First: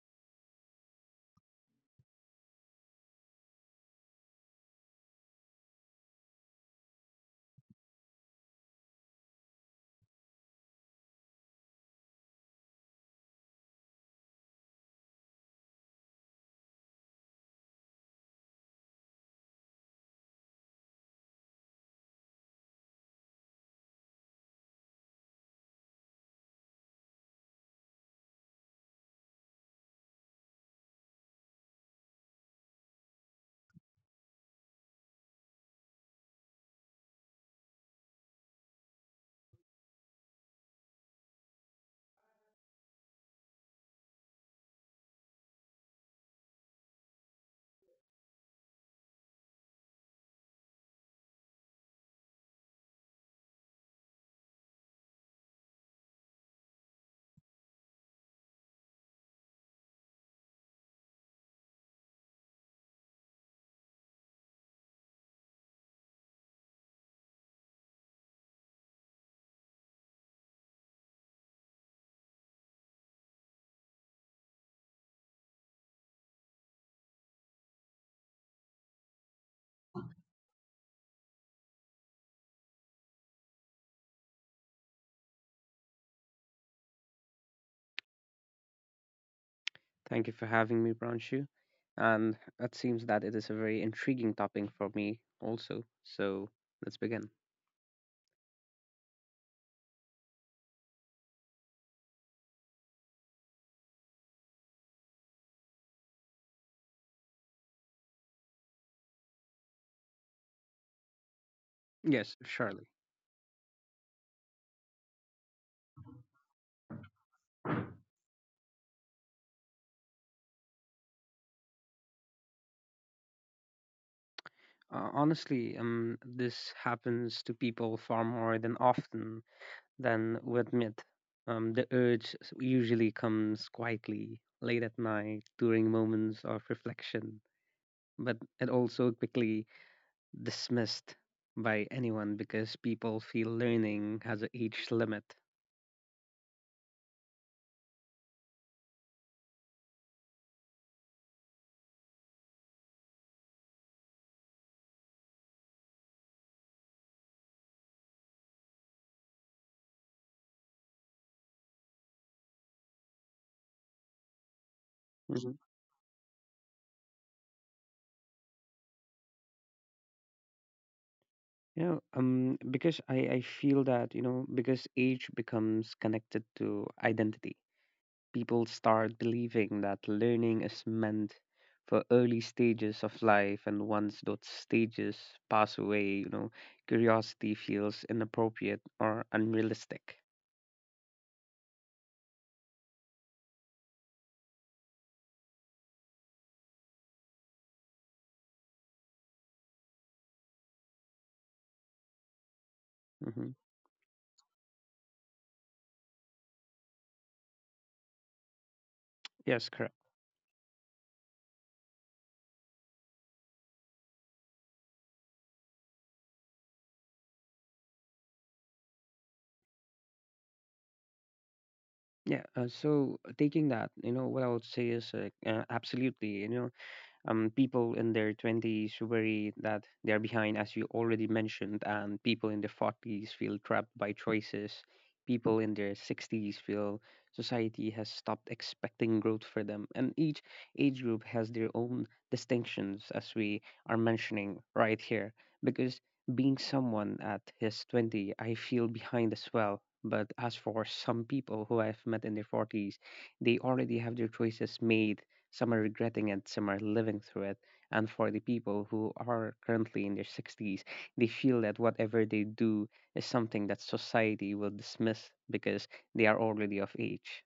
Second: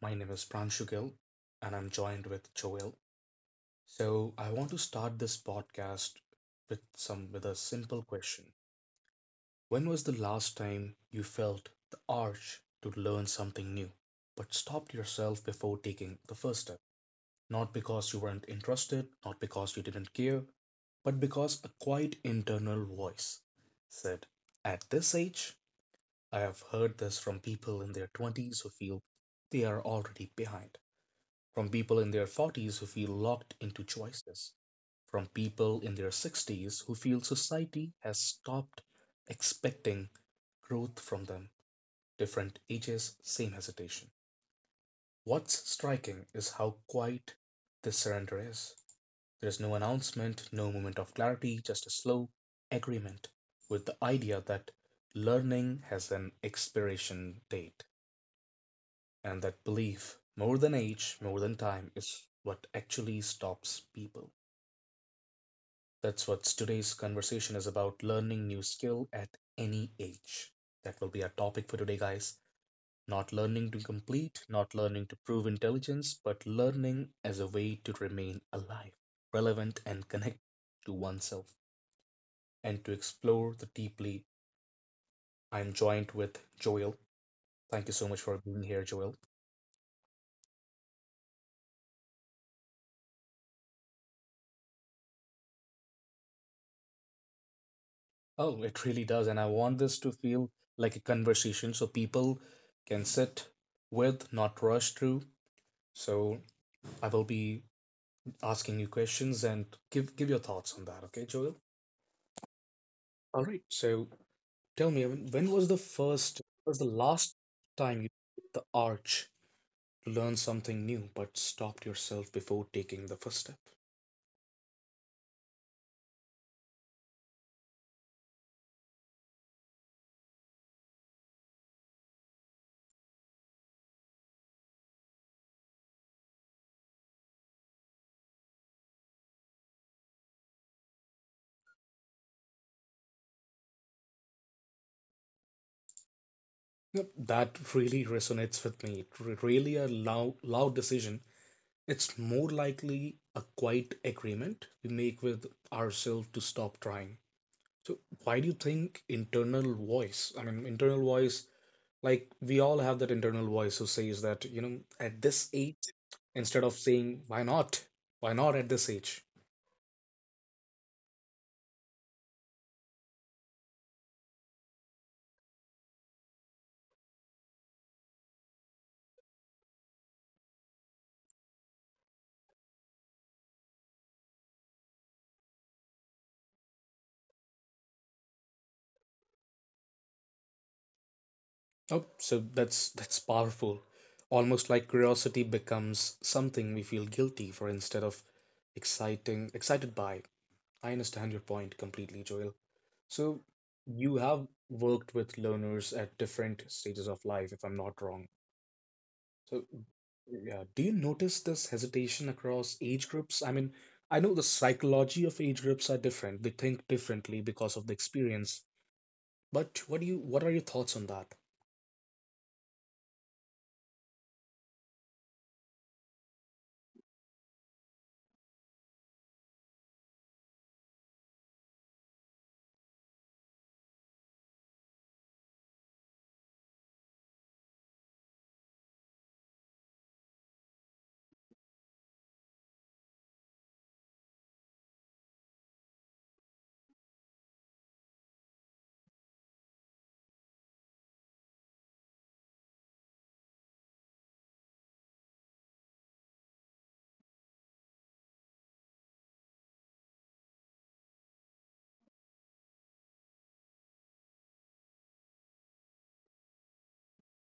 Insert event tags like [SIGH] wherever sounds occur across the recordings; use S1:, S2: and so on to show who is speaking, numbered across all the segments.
S1: My name is Pranshu Gill, and I'm joined with Joel. So, I want to start this podcast with some with a simple question. When was the last time you felt the urge to learn something new, but stopped yourself before taking the first step? Not because you weren't interested, not because you didn't care, but because a quiet internal voice said, "At this age, I have heard this from people in their twenties who feel they are already behind, from people in their forties who feel locked into choices, from people in their sixties who feel society has stopped expecting growth from them. Different ages, same hesitation. What's striking is how quiet this surrender is. There is no announcement, no moment of clarity, just a slow agreement with the idea that learning has an expiration date. And that belief, more than age, more than time, is what actually stops people. That's what today's conversation is about: learning new skill at any age. That will be our topic for today, guys. Not learning to complete, not learning to prove intelligence, but learning as a way to remain alive, relevant, and connect to oneself. And to explore the deeply, I'm joined with Joel. Thank you so much for being here, Joel.
S2: Thank you for having me, Pranshu. And it seems that it is a very intriguing topic for me also. So let's begin.
S1: Oh, it really does. And I want this to feel like a conversation so people can sit with, not rush through. So I will be asking you questions and give your thoughts on that, okay, Joel?
S2: Yes, surely.
S1: All right. So tell me, when was the last time you hit the arch to learn something new, but stopped yourself before taking the first step?
S2: Honestly, this happens to people far more than often than we admit. The urge usually comes quietly, late at night, during moments of reflection, but it also quickly dismissed by anyone because people feel learning has a age limit.
S1: Yep, that really resonates with me. It really a loud, loud decision. It's more likely a quiet agreement we make with ourselves to stop trying. So, why do you think internal voice? I mean, internal voice, like we all have that internal voice who says that, at this age, instead of saying, why not? Why not at this age?
S2: Yeah, because I feel that, you know, because age becomes connected to identity, people start believing that learning is meant for early stages of life, and once those stages pass away, you know, curiosity feels inappropriate or unrealistic.
S1: Oh, so that's powerful. Almost like curiosity becomes something we feel guilty for instead of exciting excited by. I understand your point completely, Joel. So
S2: hmm
S1: you have worked with learners at different stages of life, if I'm not wrong. So
S2: Yes, correct.
S1: yeah, do you notice this hesitation across age groups? I mean, I know the psychology of age groups are different. They think differently because of the experience. But what are your thoughts on that?
S2: Yeah, so taking that, you know, what I would say is absolutely, you know, people in their 20s worry that they're behind, as you already mentioned, and people in their 40s feel trapped by choices. People in their 60s feel society has stopped expecting growth for them. And each age group has their own distinctions, as we are mentioning right here. Because being someone at his 20, I feel behind as well. But as for some people who I've met in their 40s, they already have their choices made, some are regretting it, some are living through it. And for the people who are currently in their 60s, they feel that whatever they do is something that society will dismiss because they are already of age.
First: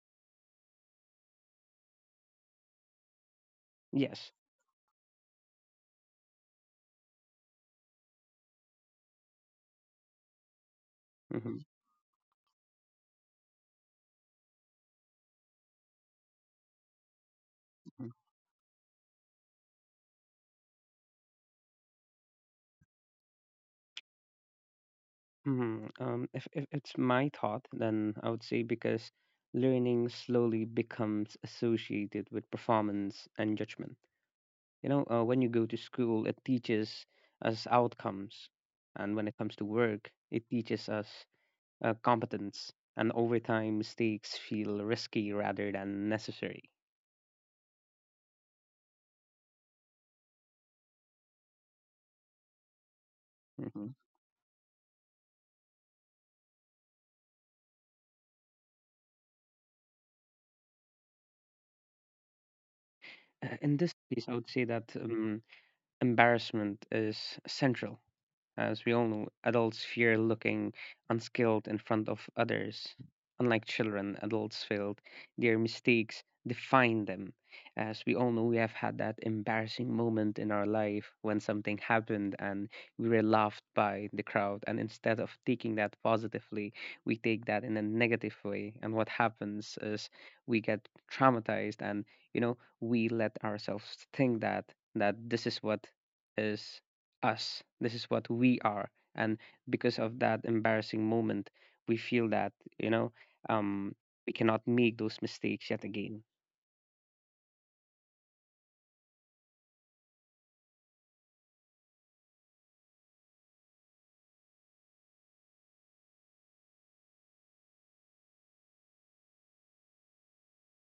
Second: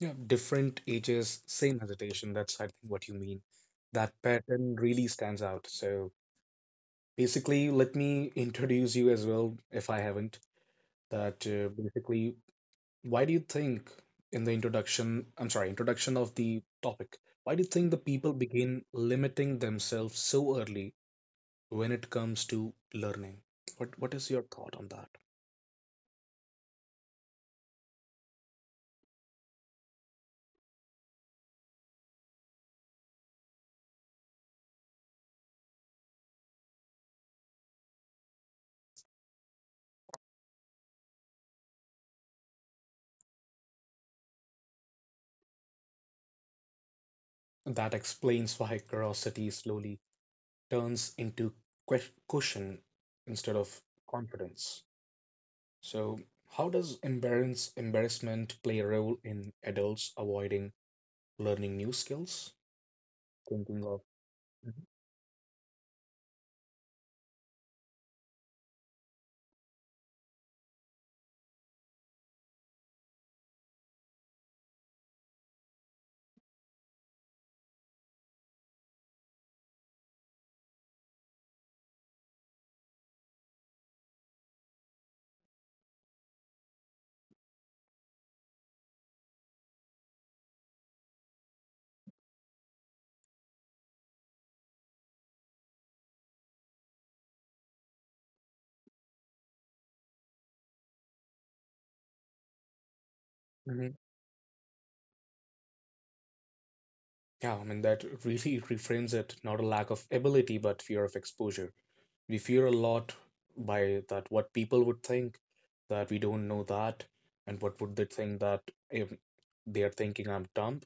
S1: Yeah, different ages, same hesitation. That's, I think, what you mean. That
S2: Yes.
S1: pattern really stands out. So basically, let me introduce you as well, if I haven't. That
S2: hmm
S1: basically Why do you think, in the introduction, I'm sorry, introduction of the topic, why do you think the
S2: hmm [LAUGHS]
S1: people begin limiting themselves so early when it comes to learning? What is your thought on that?
S2: If, it's my thought, then I would say because learning slowly becomes associated with performance and judgment. You know, when you go to school, it teaches us outcomes. And when it comes to work, it teaches us competence, and over time, mistakes feel risky rather than necessary.
S1: That explains why curiosity slowly turns into caution instead of
S2: Mhm.
S1: confidence. So, how does embarrassment play a role in adults avoiding learning new skills?
S2: In
S1: Thinking
S2: this
S1: of
S2: case, I would say
S1: Mhm.
S2: that embarrassment is central. As we all know, adults fear looking unskilled in front of others. Unlike children, adults feel their mistakes define them. As we all know, we have had that embarrassing moment in our life when something happened and we were laughed by the crowd. And instead of taking that positively, we take that in a negative way. And what happens is we get traumatized, and, you know, we let ourselves think that this is what is us. This is what we are. And because of that embarrassing moment, we feel that, you know, um, we cannot make those mistakes yet again.
S1: Yeah, I mean, that really reframes it, not a lack of ability, but fear of exposure. We fear a lot by that what people would think, that we don't know that, and what would they think that if they are thinking I'm dumb.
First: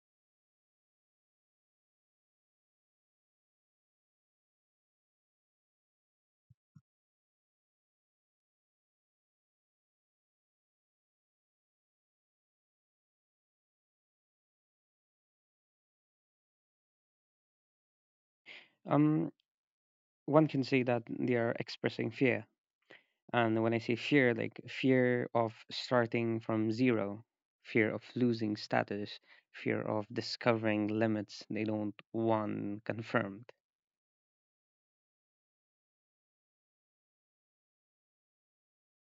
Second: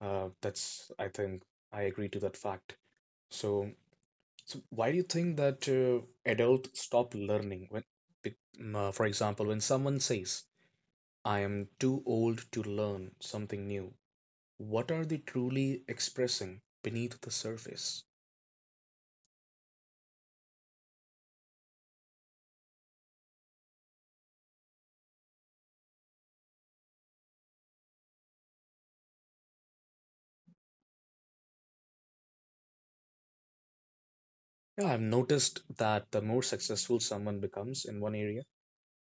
S1: That's, I think, I agree to that fact. So, so why do you think that adults stop learning when, for example, when someone says, I am too old to learn something new, what are they truly expressing beneath the surface?
S2: Um, one can say that they are expressing fear. And when I say fear, like fear of starting from zero, fear of losing status, fear of discovering limits they don't want confirmed.
S1: Yeah, I've noticed that the more successful someone becomes in one area,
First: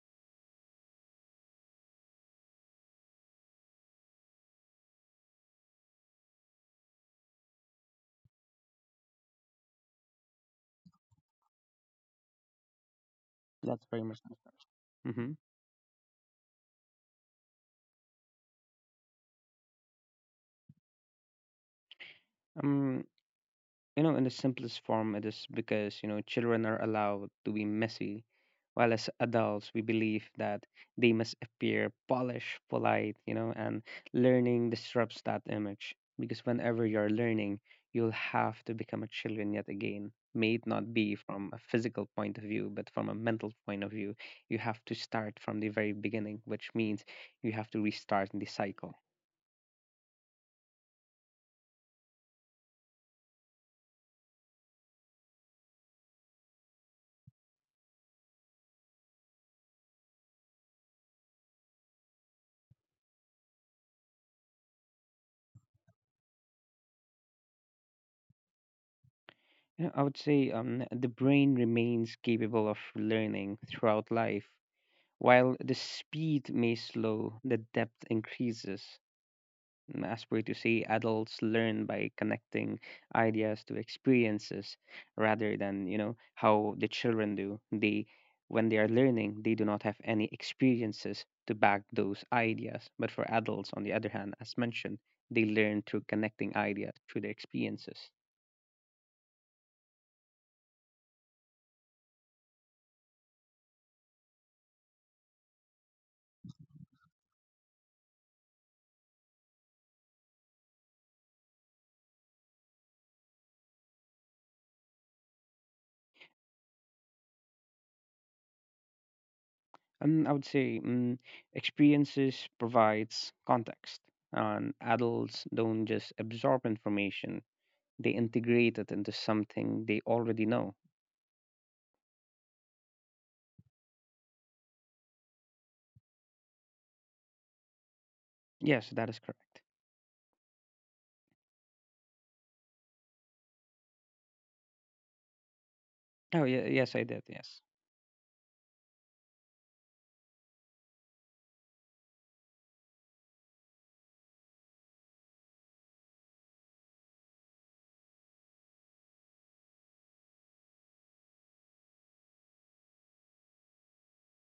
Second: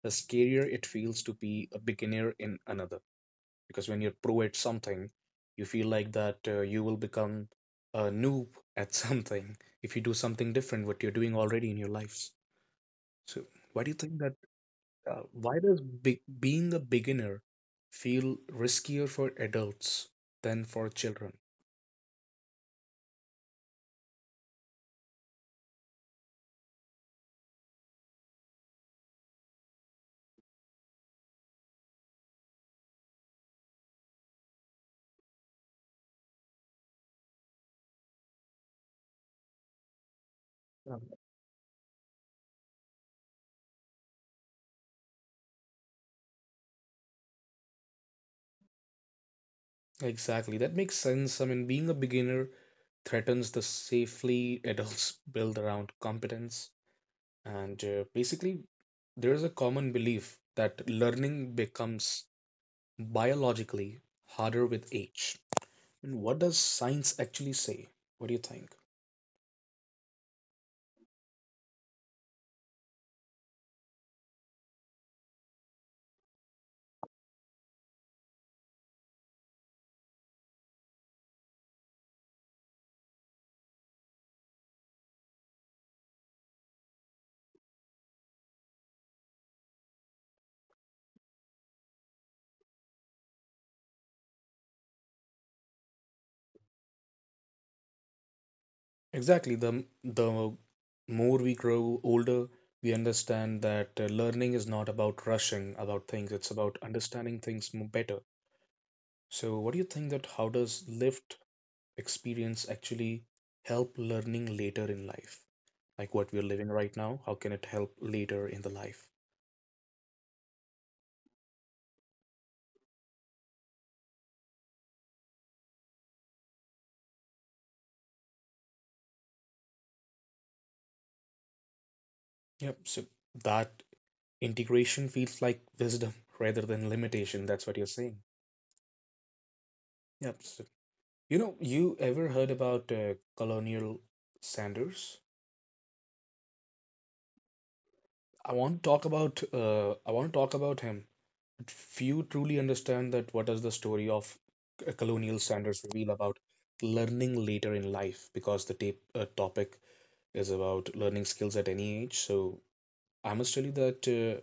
S1: the scarier it feels to be a beginner in another. Because when you're pro at something, you feel like that you will become a noob at [LAUGHS] something if you do something different what you're doing already in your lives. So why
S2: That's
S1: do you
S2: very
S1: think
S2: much.
S1: that?
S2: Mm-hmm.
S1: Why does being a beginner feel riskier for adults than for children?
S2: Um, you know, in the simplest form, it is because, you know, children are allowed to be messy, while as adults, we believe that they must appear polished, polite, you know, and learning disrupts that image. Because whenever you're learning, you'll have to become a children yet again. May it not be from a physical point of view, but from a mental point of view, you have to start from the very beginning, which means you have to restart the cycle.
S1: Exactly. That makes sense. I mean, being a beginner threatens the safely adults [LAUGHS] build around competence. And basically, there's a common belief that learning becomes biologically harder with age. And what does science actually say? What do you think?
S2: You know, I would say the brain remains capable of learning throughout life. While the speed may slow, the depth increases. Mm, as per to say, adults learn by connecting ideas to experiences rather than, you know, how the children do. When they are learning, they do not have any experiences to back those ideas. But for adults, on the other hand, as mentioned, they learn through connecting ideas through their experiences.
S1: Exactly. The more we grow older, we understand that learning is not about rushing about things, it's about understanding things better. So, what do you think that how does lived experience actually help learning later in life? Like what we're living right now, how can it help later in the life?
S2: I would say experiences provides context, and adults don't just absorb information; they integrate it into something they already know.
S1: Yep. So that integration feels like wisdom rather than limitation. That's what you're saying.
S2: Yes, that is correct.
S1: Yep. So, you know, you ever heard about Colonial Sanders?
S2: Oh, yeah, yes, I did. Yes,
S1: I want to talk about him. But few truly understand that what does the story of Colonial Sanders reveal about learning later in life, because the topic is about learning skills at any age. So I must tell you that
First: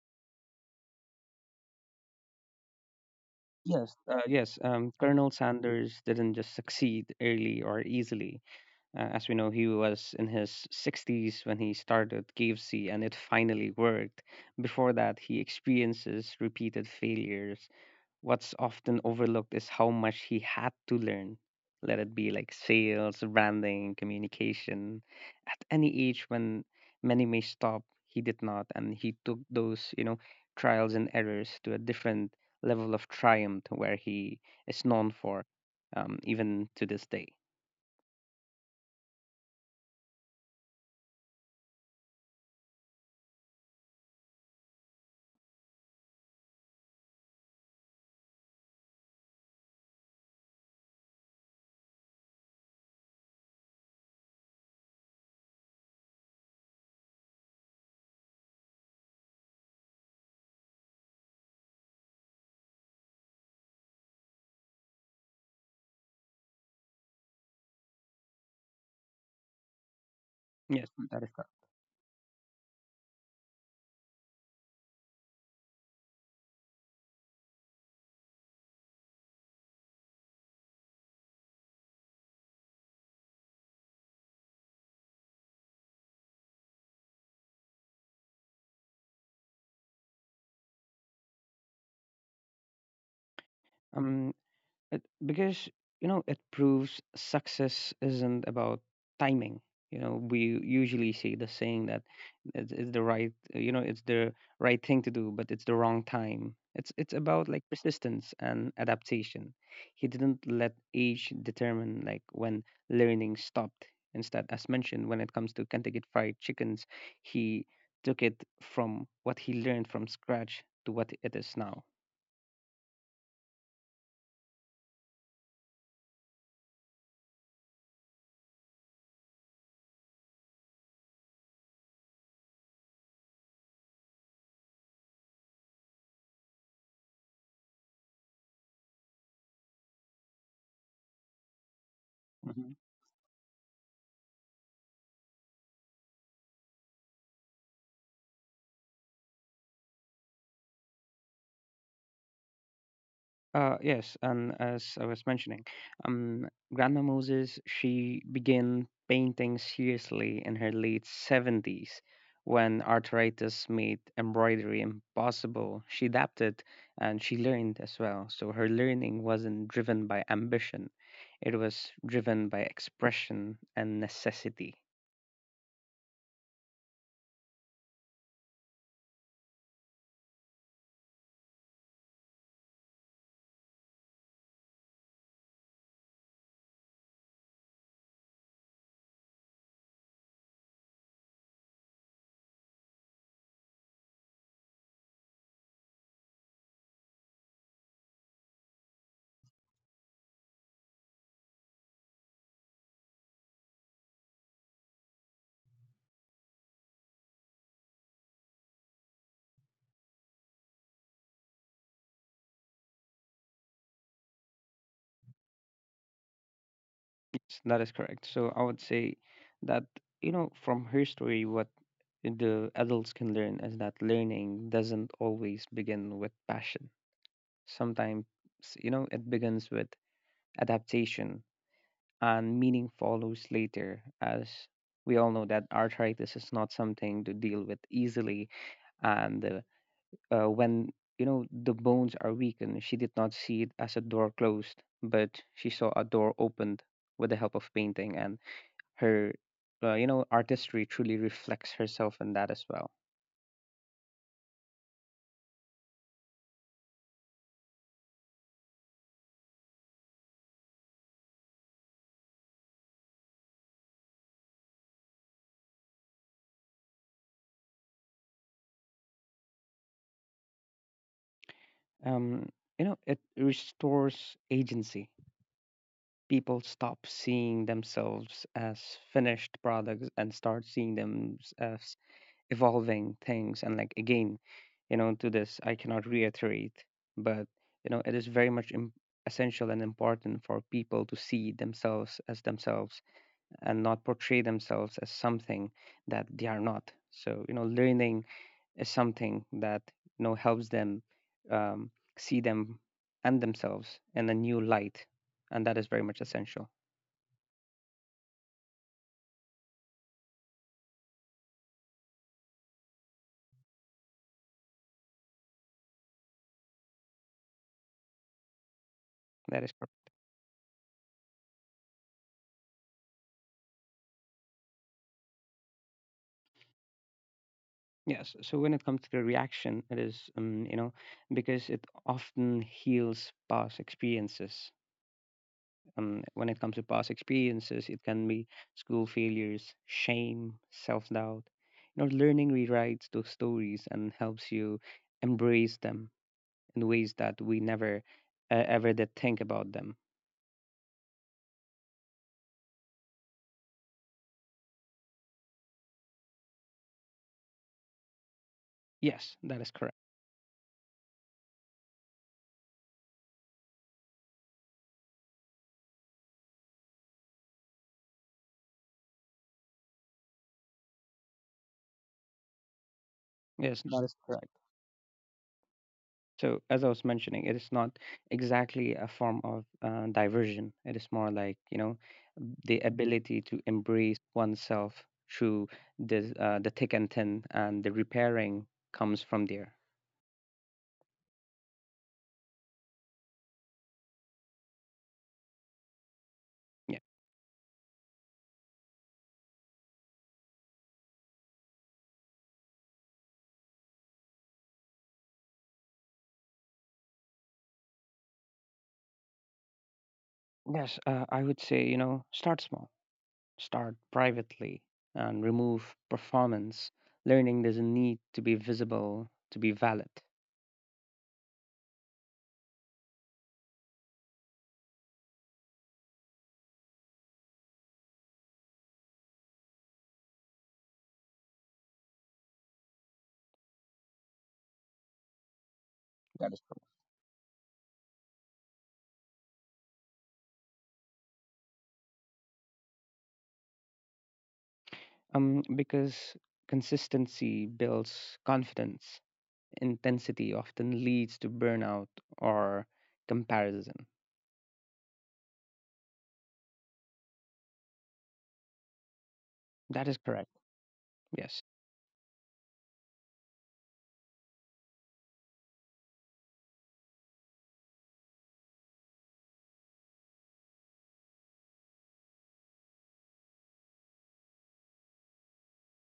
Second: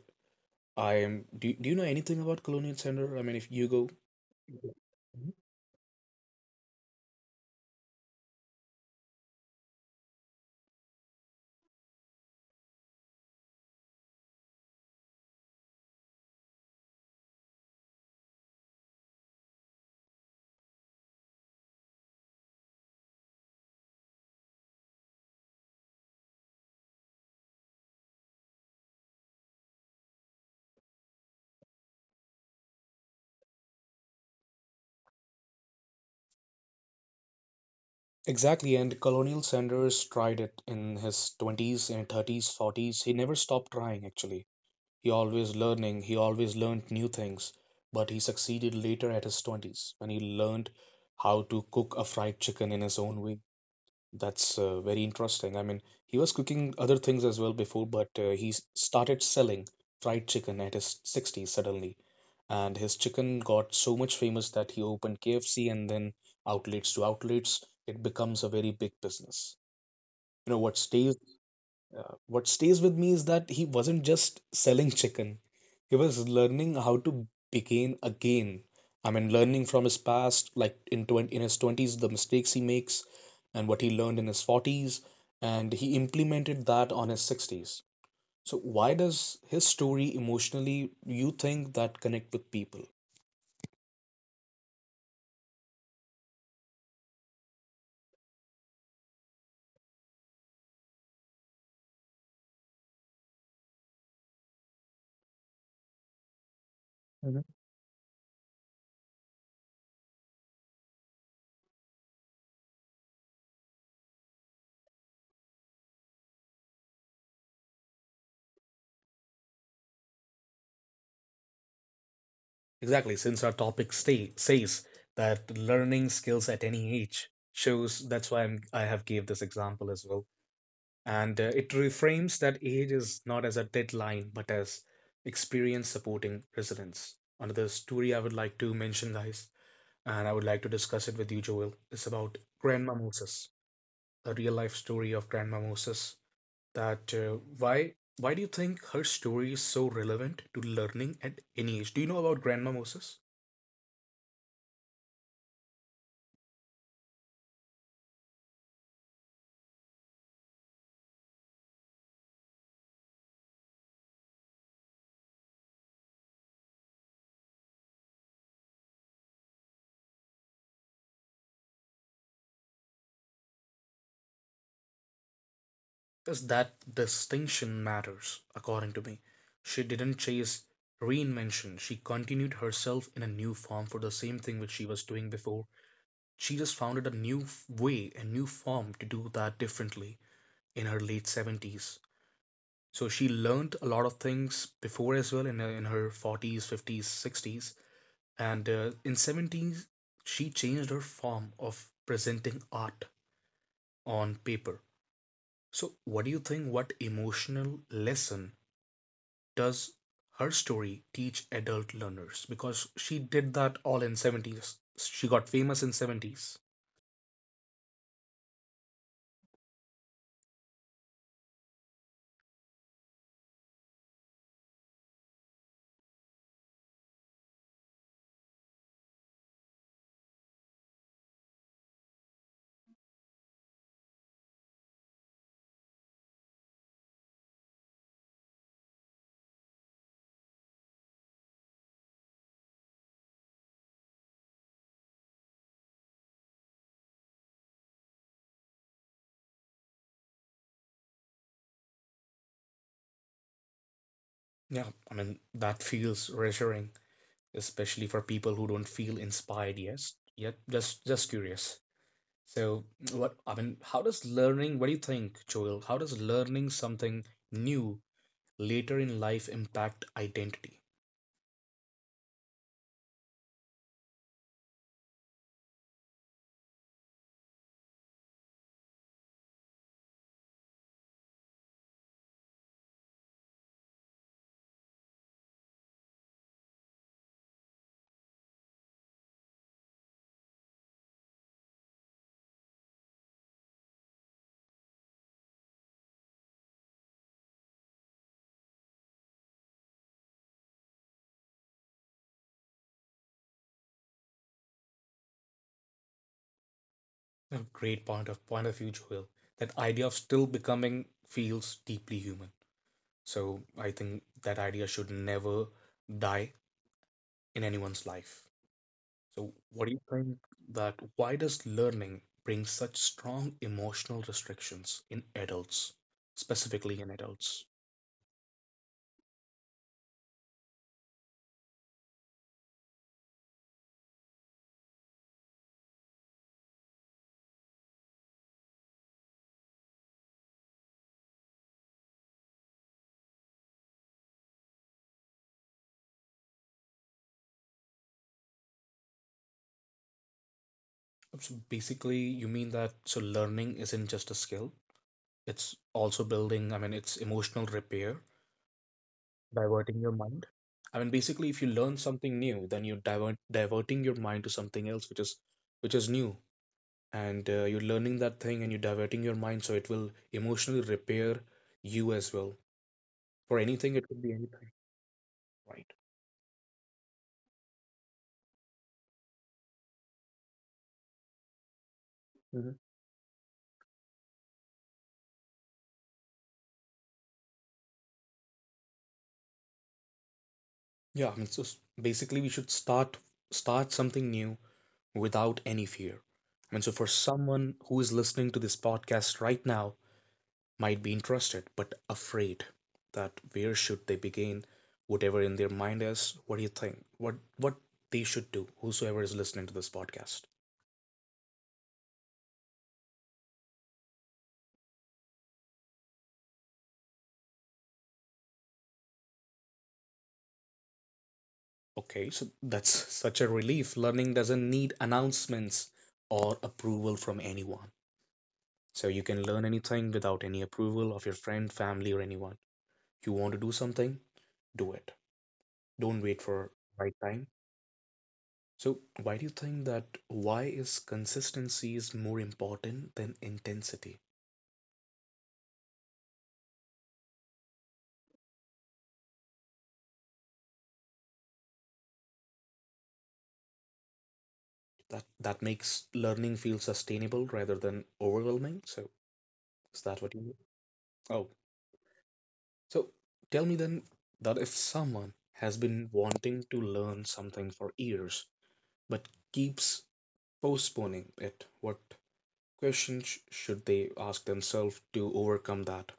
S1: I am. Do you know anything about Colonial Sanders? I mean, if you go.
S2: yes, yes. Colonel
S1: Mhm.
S2: Sanders didn't just succeed early or easily. As we know, he was in his sixties when he started KFC, and it finally worked. Before that, he experiences repeated failures. What's often overlooked is how much he had to learn. Let it be like sales, branding, communication. At any age when many may stop, he did not, and he took those, you know, trials and errors to a different level of triumph where he is known for, even to this day.
S1: Exactly, and Colonial Sanders tried it in his 20s and 30s, 40s. He never stopped trying, actually. He always learning, he always learned new things, but he succeeded later at his 20s when he learned how to cook a fried chicken in his own way. That's very interesting. I mean, he was cooking other things as well before, but he started selling fried chicken at his 60s suddenly. And his chicken got so much famous that he opened KFC and then outlets to outlets. It becomes a very big business. You know what
S2: Yes,
S1: stays
S2: that is correct.
S1: what stays with me is that he wasn't just selling chicken. He was learning how to begin again. I mean, learning from his past, like in 20, in his 20s, the mistakes he makes and what he learned in his 40s, and he implemented that on his 60s. So why does his story emotionally, you think, that connect with people?
S2: Um, It, because you know it proves success isn't about timing. You know, we usually see the saying that it's the right, you know, it's the right thing to do, but it's the wrong time. It's
S1: Mhm.
S2: about like persistence and adaptation. He didn't let age determine like when learning stopped. Instead, as mentioned, when it comes to Kentucky Fried Chickens, he took it from what he learned from scratch to what it is now.
S1: Exactly, since our topic says that learning skills at any age shows that's why I have gave this example as well. And it reframes that age is not as a deadline, but as experience supporting resilience. Another story I would like to mention, guys, and I would like to discuss it with you, Joel, is about
S2: Mm-hmm.
S1: Grandma Moses, a real life story of Grandma Moses. That why do you think her story is so relevant to learning at any age? Do you know about Grandma Moses?
S2: Yes, and as I was mentioning, um, Grandma Moses, she began painting seriously in her late 70s when arthritis made embroidery impossible. She adapted and she learned as well. So her learning wasn't driven by ambition, it was driven by expression and necessity.
S1: Is that distinction matters, according to me. She didn't chase reinvention, she continued herself in a new form for the same thing which she was doing before. She just founded a new way, a new form to do that differently in her late 70s. So she learned a lot of things before as well in her 40s, 50s, 60s. And in 70s, she changed her form of presenting art on paper. So, what do you think? What emotional lesson does her story teach adult learners? Because she did that all in 70s. She got famous in 70s.
S2: Yes, that is correct. So I would say that, you know, from her story, what the adults can learn is that learning doesn't always begin with passion. Sometimes, you know, it begins with adaptation and meaning follows later, as we all know that arthritis is not something to deal with easily. And when, you know, the bones are weakened, she did not see it as a door closed, but she saw a door opened with the help of painting. And her you know artistry truly reflects herself in that as well.
S1: Yeah, I mean that feels reassuring, especially for people who don't feel inspired yet. Yet, just curious. So, what I mean, how does learning? What do you think, Joel? How does learning something new later in life impact identity?
S2: um you know it restores agency. People stop seeing themselves as finished products and start seeing them as evolving things, and like again, you know, to this I cannot reiterate, but you know it is very much essential and important for people to see themselves as themselves and not portray themselves as something that they are not. So you know learning is something that you know helps them, um, see them and themselves in a new light, and that is very much essential.
S1: A great point of view, Joel. That idea of still becoming feels deeply human. So I think that idea should never die in anyone's life. So
S2: That is
S1: what do you
S2: correct.
S1: think that why does learning bring such strong emotional restrictions in adults, specifically in adults?
S2: Yes. So when it comes to the reaction, it is you know because it often heals past experiences. When it comes to past experiences, it can be school failures, shame, self doubt. You know, learning rewrites those stories and helps you embrace them in ways that we never ever did think about them.
S1: So basically, you mean that so learning isn't just a skill, it's also building, I mean, it's emotional repair,
S2: Yes, that is correct.
S1: diverting your mind. I mean, basically, if you learn something new, then you're diverting your mind to something else which is new and you're learning that thing and you're diverting your mind, so it will emotionally repair you as well for
S2: Yes.
S1: anything.
S2: That
S1: It
S2: is
S1: could be
S2: correct.
S1: anything, right?
S2: So as I was mentioning, it is not exactly a form of diversion. It is more like you know
S1: hmm
S2: the ability to embrace oneself through the thick and thin, and the repairing comes from there.
S1: yeah, I mean, so basically we should start something new without any fear. I mean, so
S2: Yeah.
S1: for someone who is listening to this podcast right now, might be interested but afraid, that where should they begin, whatever in their mind is, what do you think, what they should do, whosoever is listening to this podcast?
S2: Yes, I would say you know start small, start privately, and remove performance. Learning doesn't need to be visible to be valid.
S1: Okay, so that's such a relief. Learning doesn't need announcements or approval from anyone. So you can learn anything without any approval of your friend, family, or anyone. You want to do something, do it. Don't wait for right time. So why do you think that why is consistency is more important than intensity?
S2: Because consistency builds confidence, intensity often leads to burnout or comparison.
S1: That that makes learning feel sustainable rather than overwhelming. So is
S2: That is
S1: that what you
S2: correct.
S1: mean? Oh,
S2: Yes.
S1: so tell me then, that if someone has been wanting to learn something for years but keeps postponing it, what questions should they ask themselves to overcome that?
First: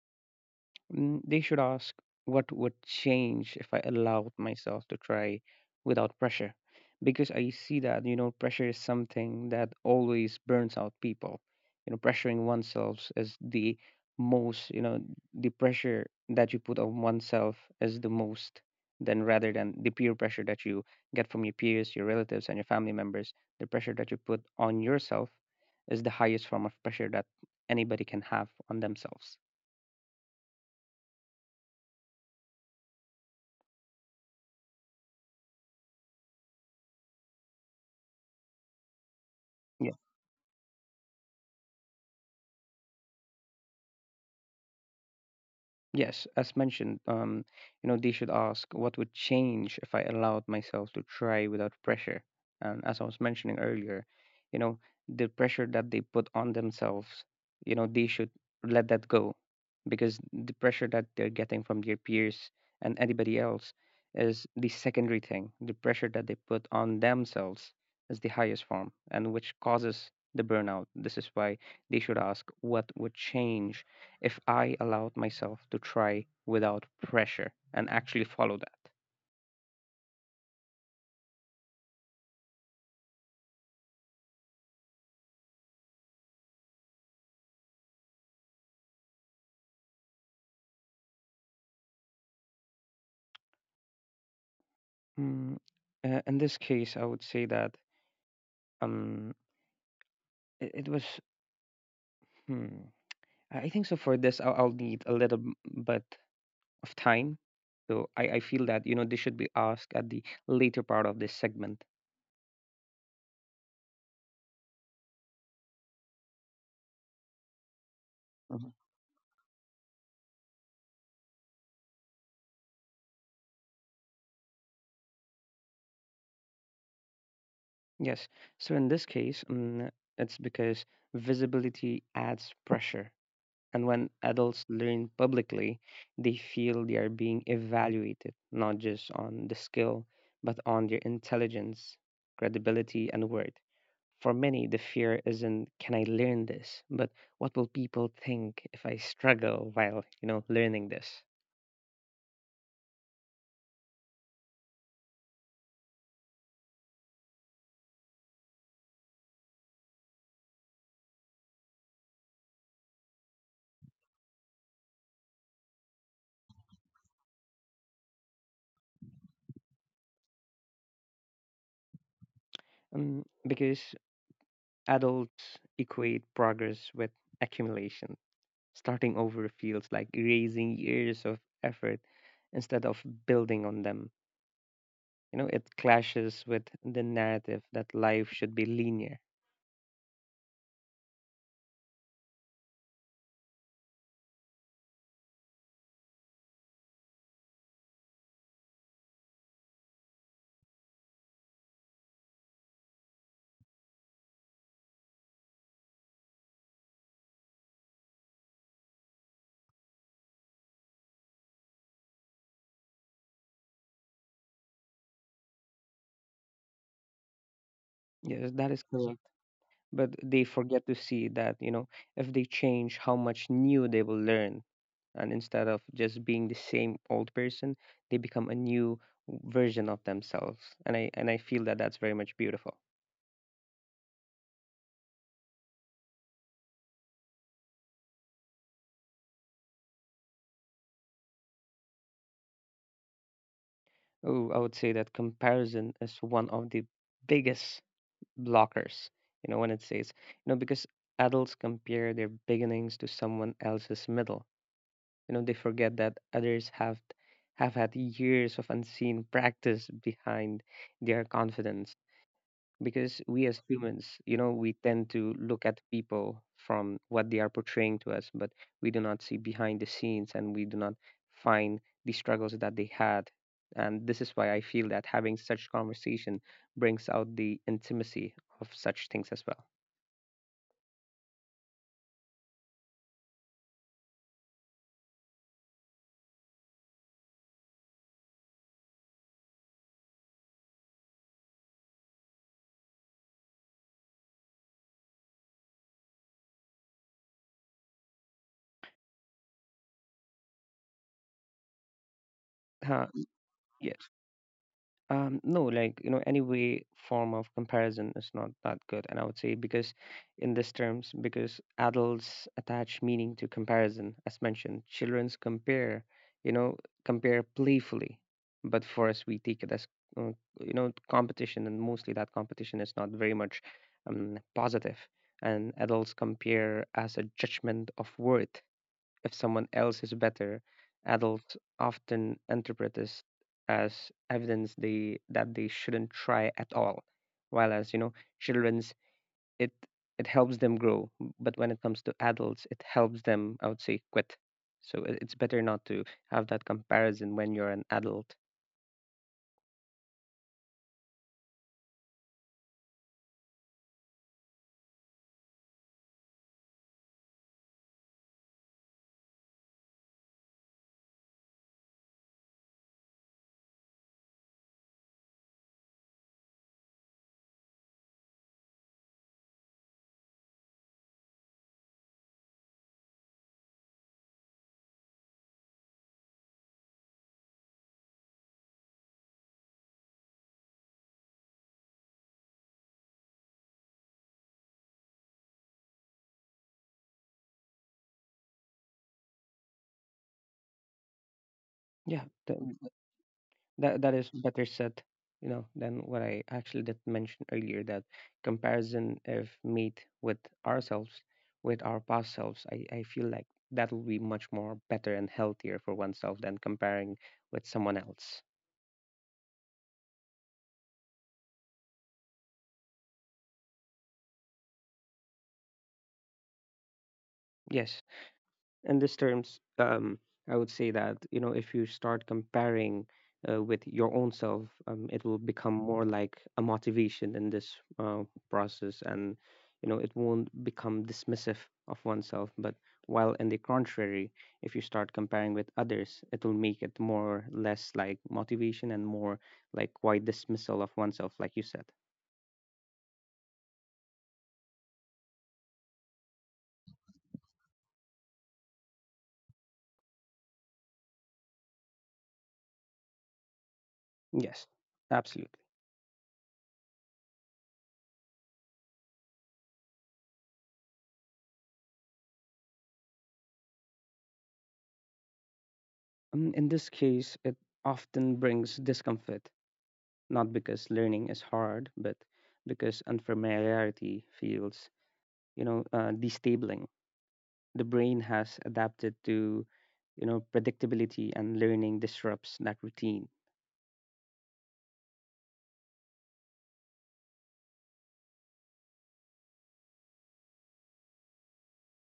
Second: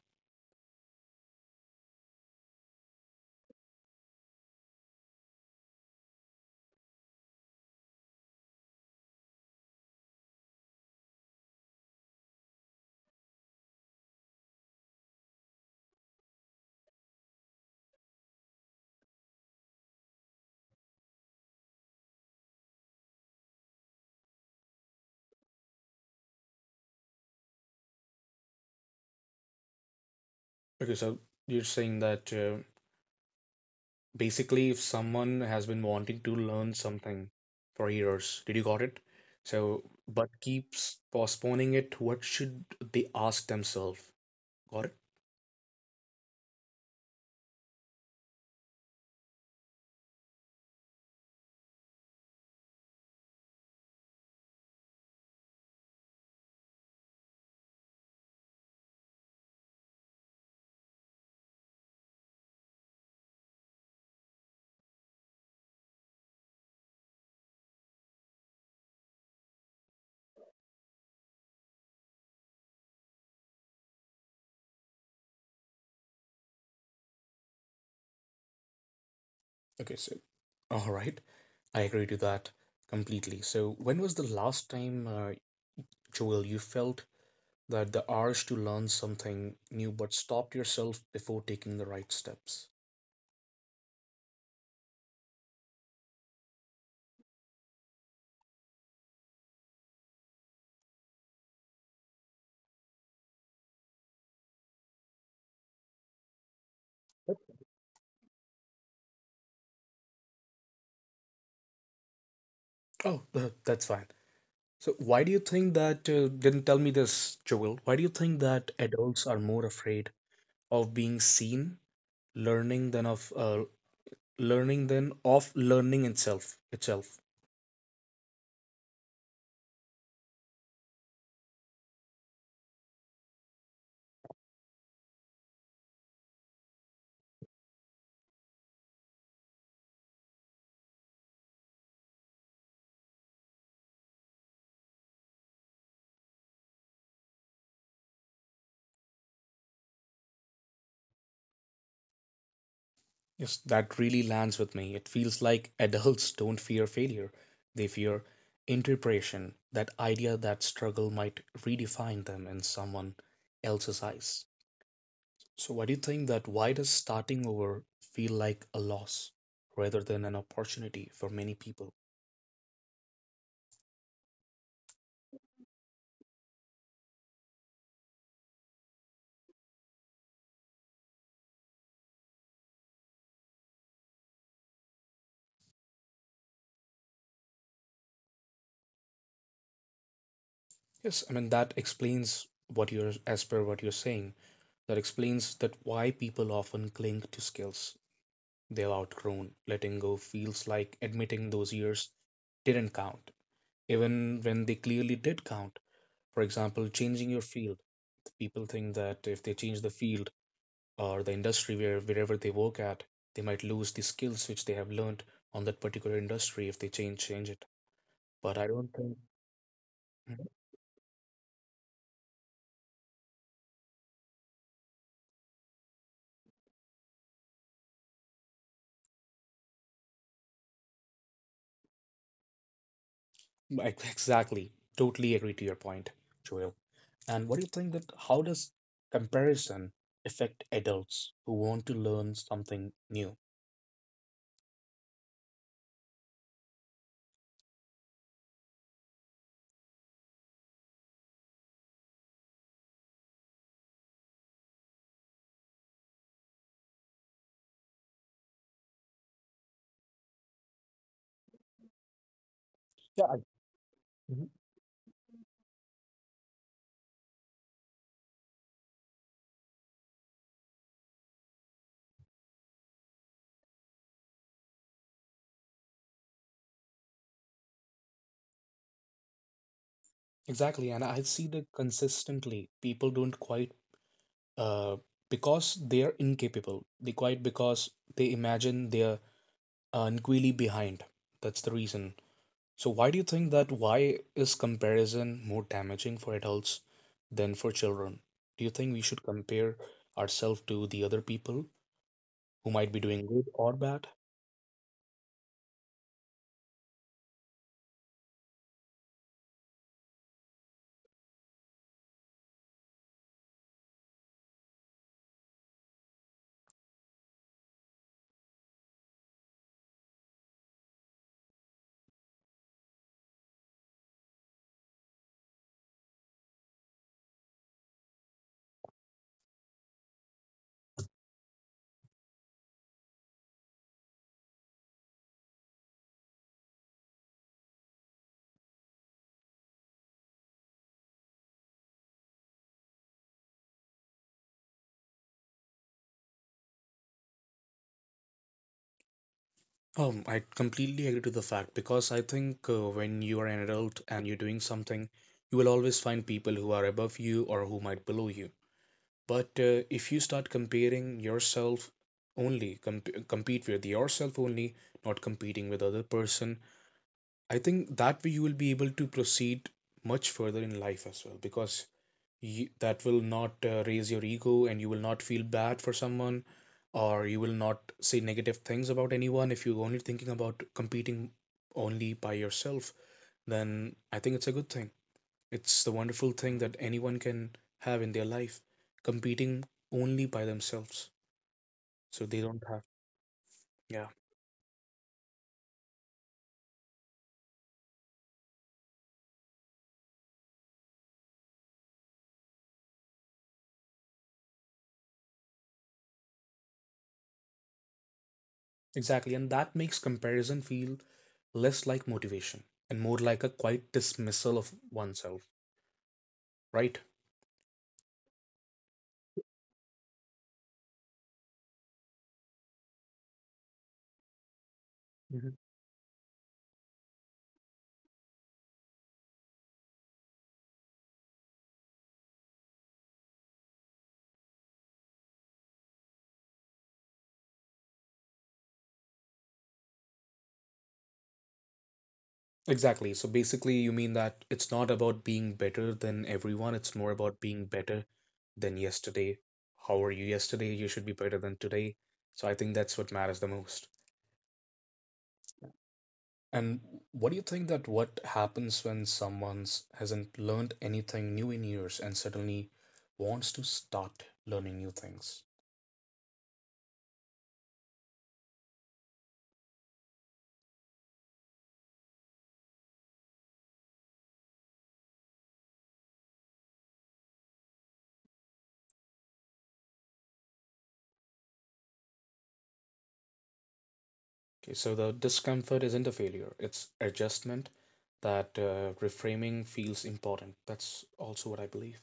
S2: Mm, they should ask what would change if I allowed myself to try without pressure. Because I see that, you know, pressure is something that always burns out people. You know, pressuring oneself is the most, you know, the pressure that you put on oneself is the most than rather than the peer pressure that you get from your peers, your relatives, and your family members. The pressure that you put on yourself is the highest form of pressure that anybody can have on themselves.
S1: Okay, so you're saying that basically if someone has been wanting to learn something for years, did you got it? So but keeps postponing it, what should they ask themselves? Got it?
S2: Yes, as mentioned, you know, they should ask what would change if I allowed myself to try without pressure. And as I was mentioning earlier, you know, the pressure that they put on themselves, you know, they should let that go because the pressure that they're getting from their peers and anybody else is the secondary thing. The pressure that they put on themselves is the highest form and which causes the burnout. This is why they should ask what would change if I allowed myself to try without pressure and actually follow that.
S1: Okay, so all right, I agree to that completely. So, when was the last time, Joel, you felt that the urge to learn something new but stopped yourself before taking the right steps?
S2: Mm, in this case, I would say that um, it, it was. Hmm, I think so. For this, I'll need a little bit of
S1: Yep.
S2: time. So I feel that you know this should be asked at the later part of this segment.
S1: Oh, that's fine. So, why do you think that, didn't tell me this, Joel, why do you think that
S2: Mhm.
S1: adults are more afraid of being seen learning than of learning itself itself?
S2: Yes. So in this case, it's because visibility adds pressure. And when adults learn publicly, they feel they are being evaluated not just on the skill, but on their intelligence, credibility, and worth. For many, the fear isn't can I learn this, but what will people think if I struggle while you know learning this?
S1: Yes, that really lands with me. It feels like adults don't fear failure, they fear interpretation, that idea that struggle might redefine them in someone else's eyes. So, why do you think that why does starting over feel like a loss rather than an opportunity for many people?
S2: Because adults equate progress with accumulation. Starting over feels like erasing years of effort instead of building on them. You know, it clashes with the narrative that life should be linear.
S1: Yes, I mean, that explains as per what you're saying, that explains that why people often cling to skills they've outgrown. Letting go feels like admitting those years didn't count, even when they clearly did count. For example, changing your field. People think that if they change the field or the industry wherever they work at, they might lose the skills which they have learned on that particular industry if they change it.
S2: Yes,
S1: But I
S2: that is
S1: don't think.
S2: correct, but
S1: Hmm?
S2: they forget to see that, you know, if they change, how much new they will learn, and instead of just being the same old person, they become a new version of themselves. And I feel that that's very much beautiful.
S1: [LAUGHS] Right, exactly. Totally agree to your point, Joel. And what do you think that how does comparison affect adults who want to learn something new?
S2: Oh, I would say that comparison is one of the biggest blockers. You know, when it says, you know, because adults compare their beginnings to someone else's middle. You know, they forget that others have had years of unseen practice behind their confidence. Because
S1: Yeah, I-
S2: we as humans, you
S1: mhm,
S2: know, we tend to look at people from what they are portraying to us, but we do not see behind the scenes and we do not find the struggles that they had. And this is why I feel that having such conversation brings out the intimacy of such things as
S1: exactly. And I see that consistently people don't quite uh because they're incapable. They quite because they imagine they're really behind. That's the reason. So why do you think that why is comparison more damaging for adults than for children? Do you think we should compare ourselves to the other people who might be
S2: well.
S1: doing good or
S2: Yeah.
S1: bad?
S2: No, like, you know, any way form of comparison is not that good. And I would say, because in these terms, because adults attach meaning to comparison, as mentioned, children's compare, you know, compare playfully. But for us, we take it as, uh, you know, competition, and mostly that competition is not very much positive. And adults compare as a judgment of worth. If someone else is better, adults often interpret this as evidence they that they shouldn't try at all. While as you know, children's, it it helps them grow, but when it comes to adults, it helps them, I would say, quit. So it's better not to have that comparison when you're an adult.
S1: I completely agree to the fact because I think when you are an adult and you're doing something, you will always find people who are above you or who might below you. But if you start comparing yourself only, compete with yourself only, not competing with other person, I think that way you will be able to proceed much further in life as well because you, that will not raise your ego and you will not feel bad for someone or you will not say negative things about anyone if you're only thinking about competing only by yourself, then I think it's a good thing. It's the wonderful thing that anyone can have in their life, competing only by themselves.
S2: Yeah,
S1: So they
S2: th-
S1: don't have.
S2: That
S1: Yeah.
S2: that is better said, you know, than what I actually did mention earlier, that comparison of meat with ourselves, with our past selves, I feel like that will be much more better and healthier for oneself than comparing with someone else.
S1: Exactly, and that makes comparison feel less like motivation and more like a quiet dismissal of oneself, right?
S2: Yes. In this terms, I would say that, you know, if you start comparing with your own self, it will
S1: Mhm.
S2: become more like a motivation in this process, and you know it won't become dismissive of oneself. But while in the contrary, if you start comparing with others, it will make it more less like motivation and more like quite dismissal of oneself, like you said.
S1: Exactly. So basically, you mean that it's not about being better than everyone, it's more about being better than yesterday. How were you yesterday? You should be better than today. So I think that's what matters the most.
S2: Yes, absolutely.
S1: And what do you think that what happens when someone hasn't learned anything new in years and suddenly wants to start learning new things?
S2: In this case, it often brings discomfort, not because learning is hard, but because unfamiliarity feels, you know, destabling. The brain has adapted to, you know, predictability, and learning disrupts that routine.
S1: Okay, so the discomfort isn't a failure, it's adjustment that reframing feels important. That's also what I believe.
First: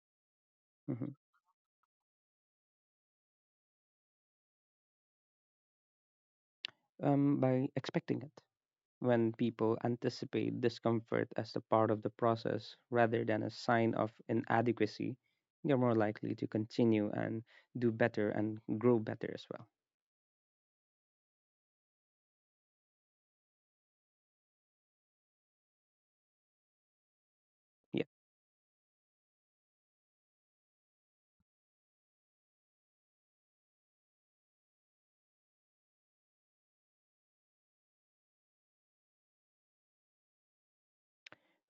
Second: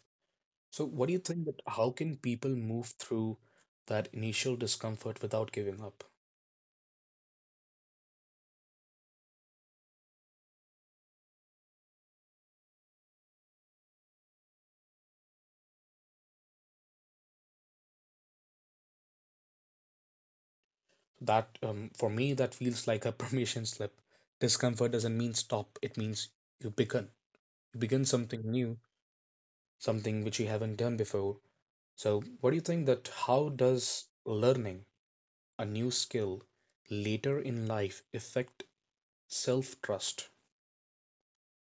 S1: So, what do
S2: Mhm.
S1: you think that how can people move through that initial discomfort without giving up?
S2: By expecting it. When people anticipate discomfort as a part of the process rather than a sign of inadequacy, they're more likely to continue and do better and grow better as well.
S1: That for me, that feels like a [LAUGHS] permission slip. Discomfort doesn't mean stop, it means you begin. You
S2: Yeah.
S1: begin something new, something which you haven't done before. So, what do you think that how does learning a new skill later in life affect self-trust?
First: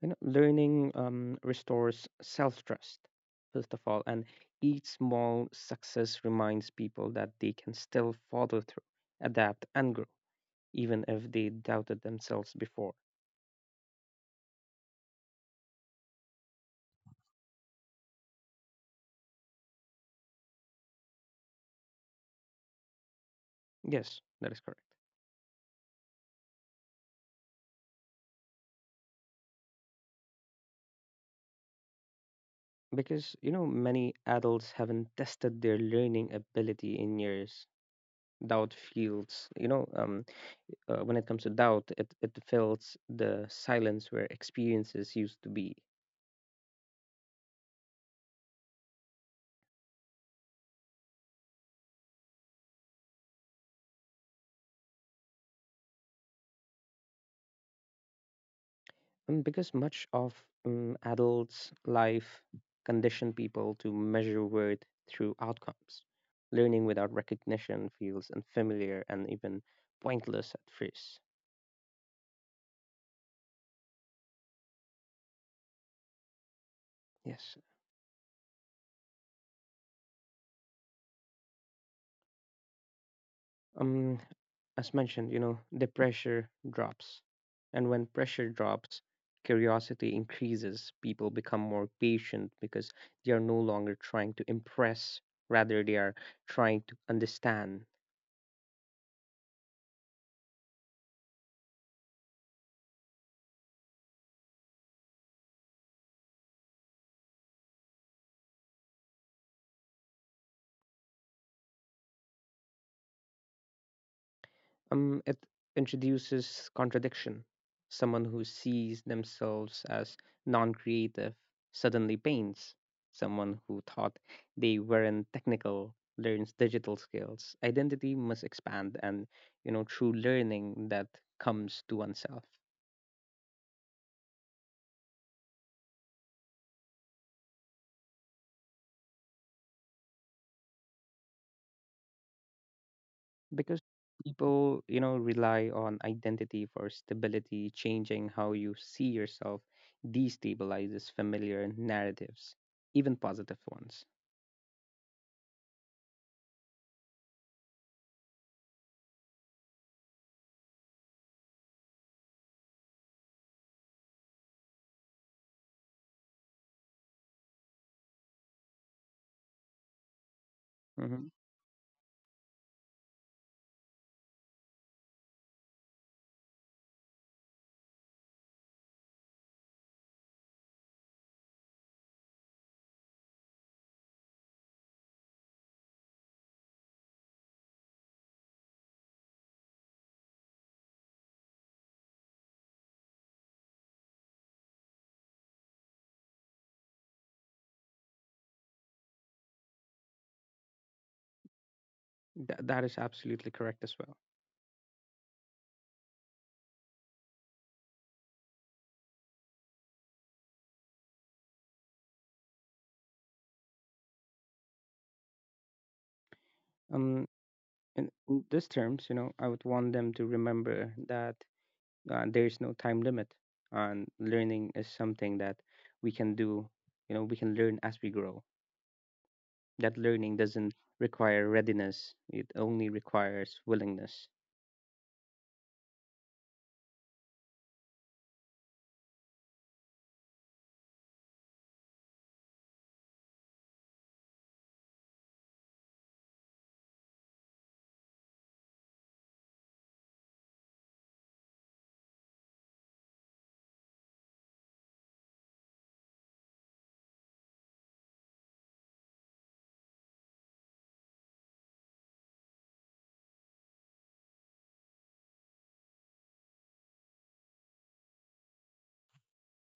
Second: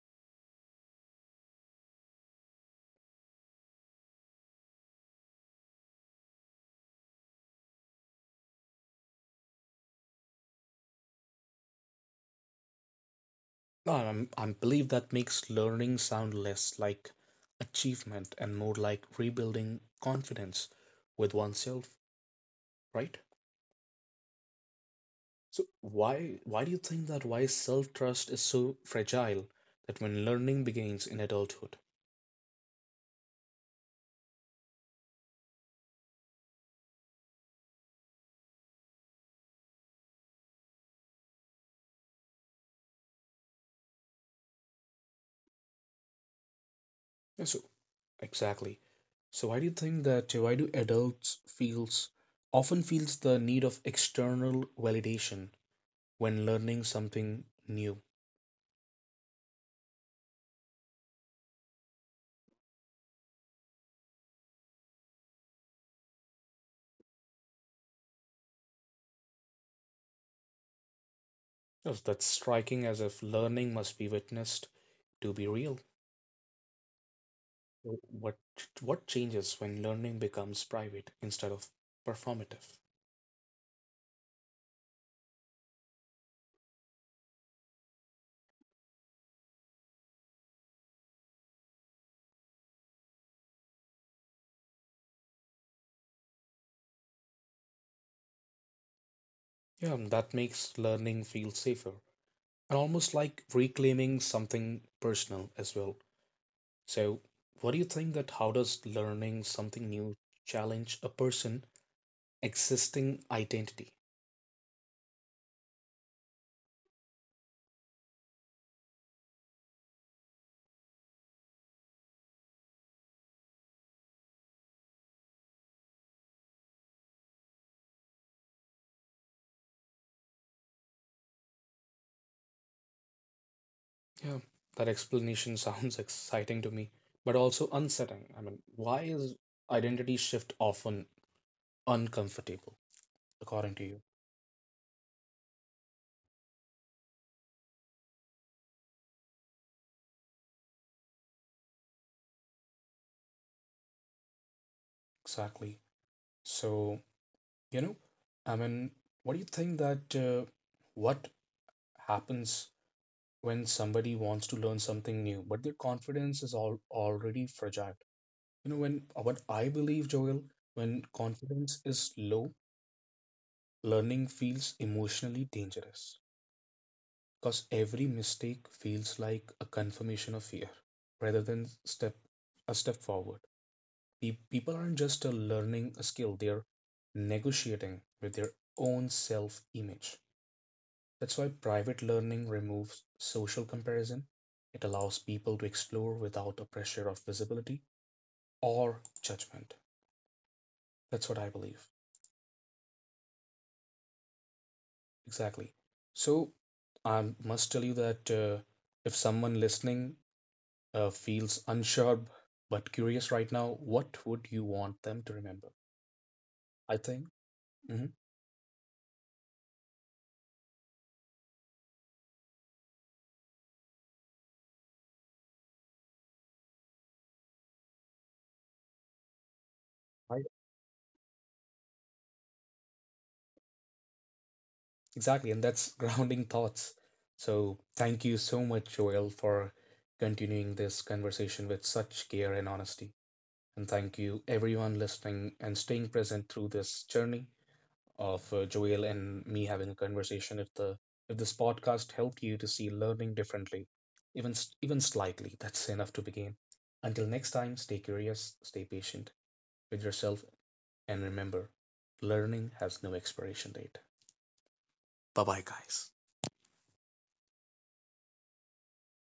S2: You know, learning restores self trust, first of all, and each small success reminds people that they can still follow through, adapt, and grow, even if they doubted themselves before.
S1: I believe that makes learning sound less like achievement and more like rebuilding confidence with oneself, right?
S2: Yes, that is correct.
S1: So why do you think that why self-trust is so fragile that when learning begins in adulthood?
S2: Because, you know, many adults haven't tested their learning ability in years. Doubt feels, you know, when it comes to doubt, it fills the silence where experiences used to be.
S1: Yeah, so exactly. So why do you think that why do adults feels often feels the need of external validation when learning something new?
S2: Because much of adults' life condition people to measure worth through outcomes. Learning without recognition feels unfamiliar and even pointless at first.
S1: Yes, that's striking, as if learning must be witnessed to be real.
S2: Yes.
S1: What what changes when learning becomes private instead of performative?
S2: Um, as mentioned, you know, the pressure drops. And when pressure drops, curiosity increases. People become more patient because they are no longer trying to impress, rather, they are trying to understand.
S1: Yeah, and that makes learning feel safer and almost like reclaiming something personal as well. So, what do you think that how does learning something new challenge a person existing identity?
S2: It introduces contradiction. Someone who sees themselves as non creative suddenly paints. Someone who thought they weren't technical learns digital skills. Identity must expand and, you know, true learning that comes to oneself.
S1: Yeah, that explanation [LAUGHS] sounds exciting to me, but also unsettling. I mean, why is identity shift often uncomfortable, according
S2: Because
S1: to you?
S2: people, you know, rely on identity for stability, changing how you see yourself destabilizes familiar narratives, even positive ones.
S1: Exactly. So, you know, I mean, what do you think that what happens when somebody wants to learn something new, but their confidence is all already fragile? You know, when what I believe, Joel, when
S2: Mm-hmm.
S1: confidence is low, learning feels emotionally dangerous because every mistake feels like a confirmation of fear rather than step a step forward. People aren't just learning a skill, they're negotiating with their own self image. That's why private learning removes social comparison. It allows people to explore without the pressure of visibility or judgment. That's what I believe.
S2: That is absolutely correct as well.
S1: Exactly. So I must tell you that if someone listening feels unsure but curious right now, what would you want them to remember? I think.
S2: Um, in,
S1: Mhm.
S2: in these terms, you know, I would want them to remember that, there is no time limit, and learning is something that we can do. You know, we can learn as we grow. That learning doesn't require readiness; it only requires willingness.
S1: Exactly, and that's [LAUGHS] grounding thoughts. So thank you so much, Joel, for continuing this conversation with such care and honesty. And thank you, everyone listening and staying present through this journey of Joel and me having a conversation. If this podcast helped you to see learning differently, even even slightly, that's enough to begin. Until next time, stay curious, stay patient with yourself, and remember, learning has no expiration date. Bye bye, guys.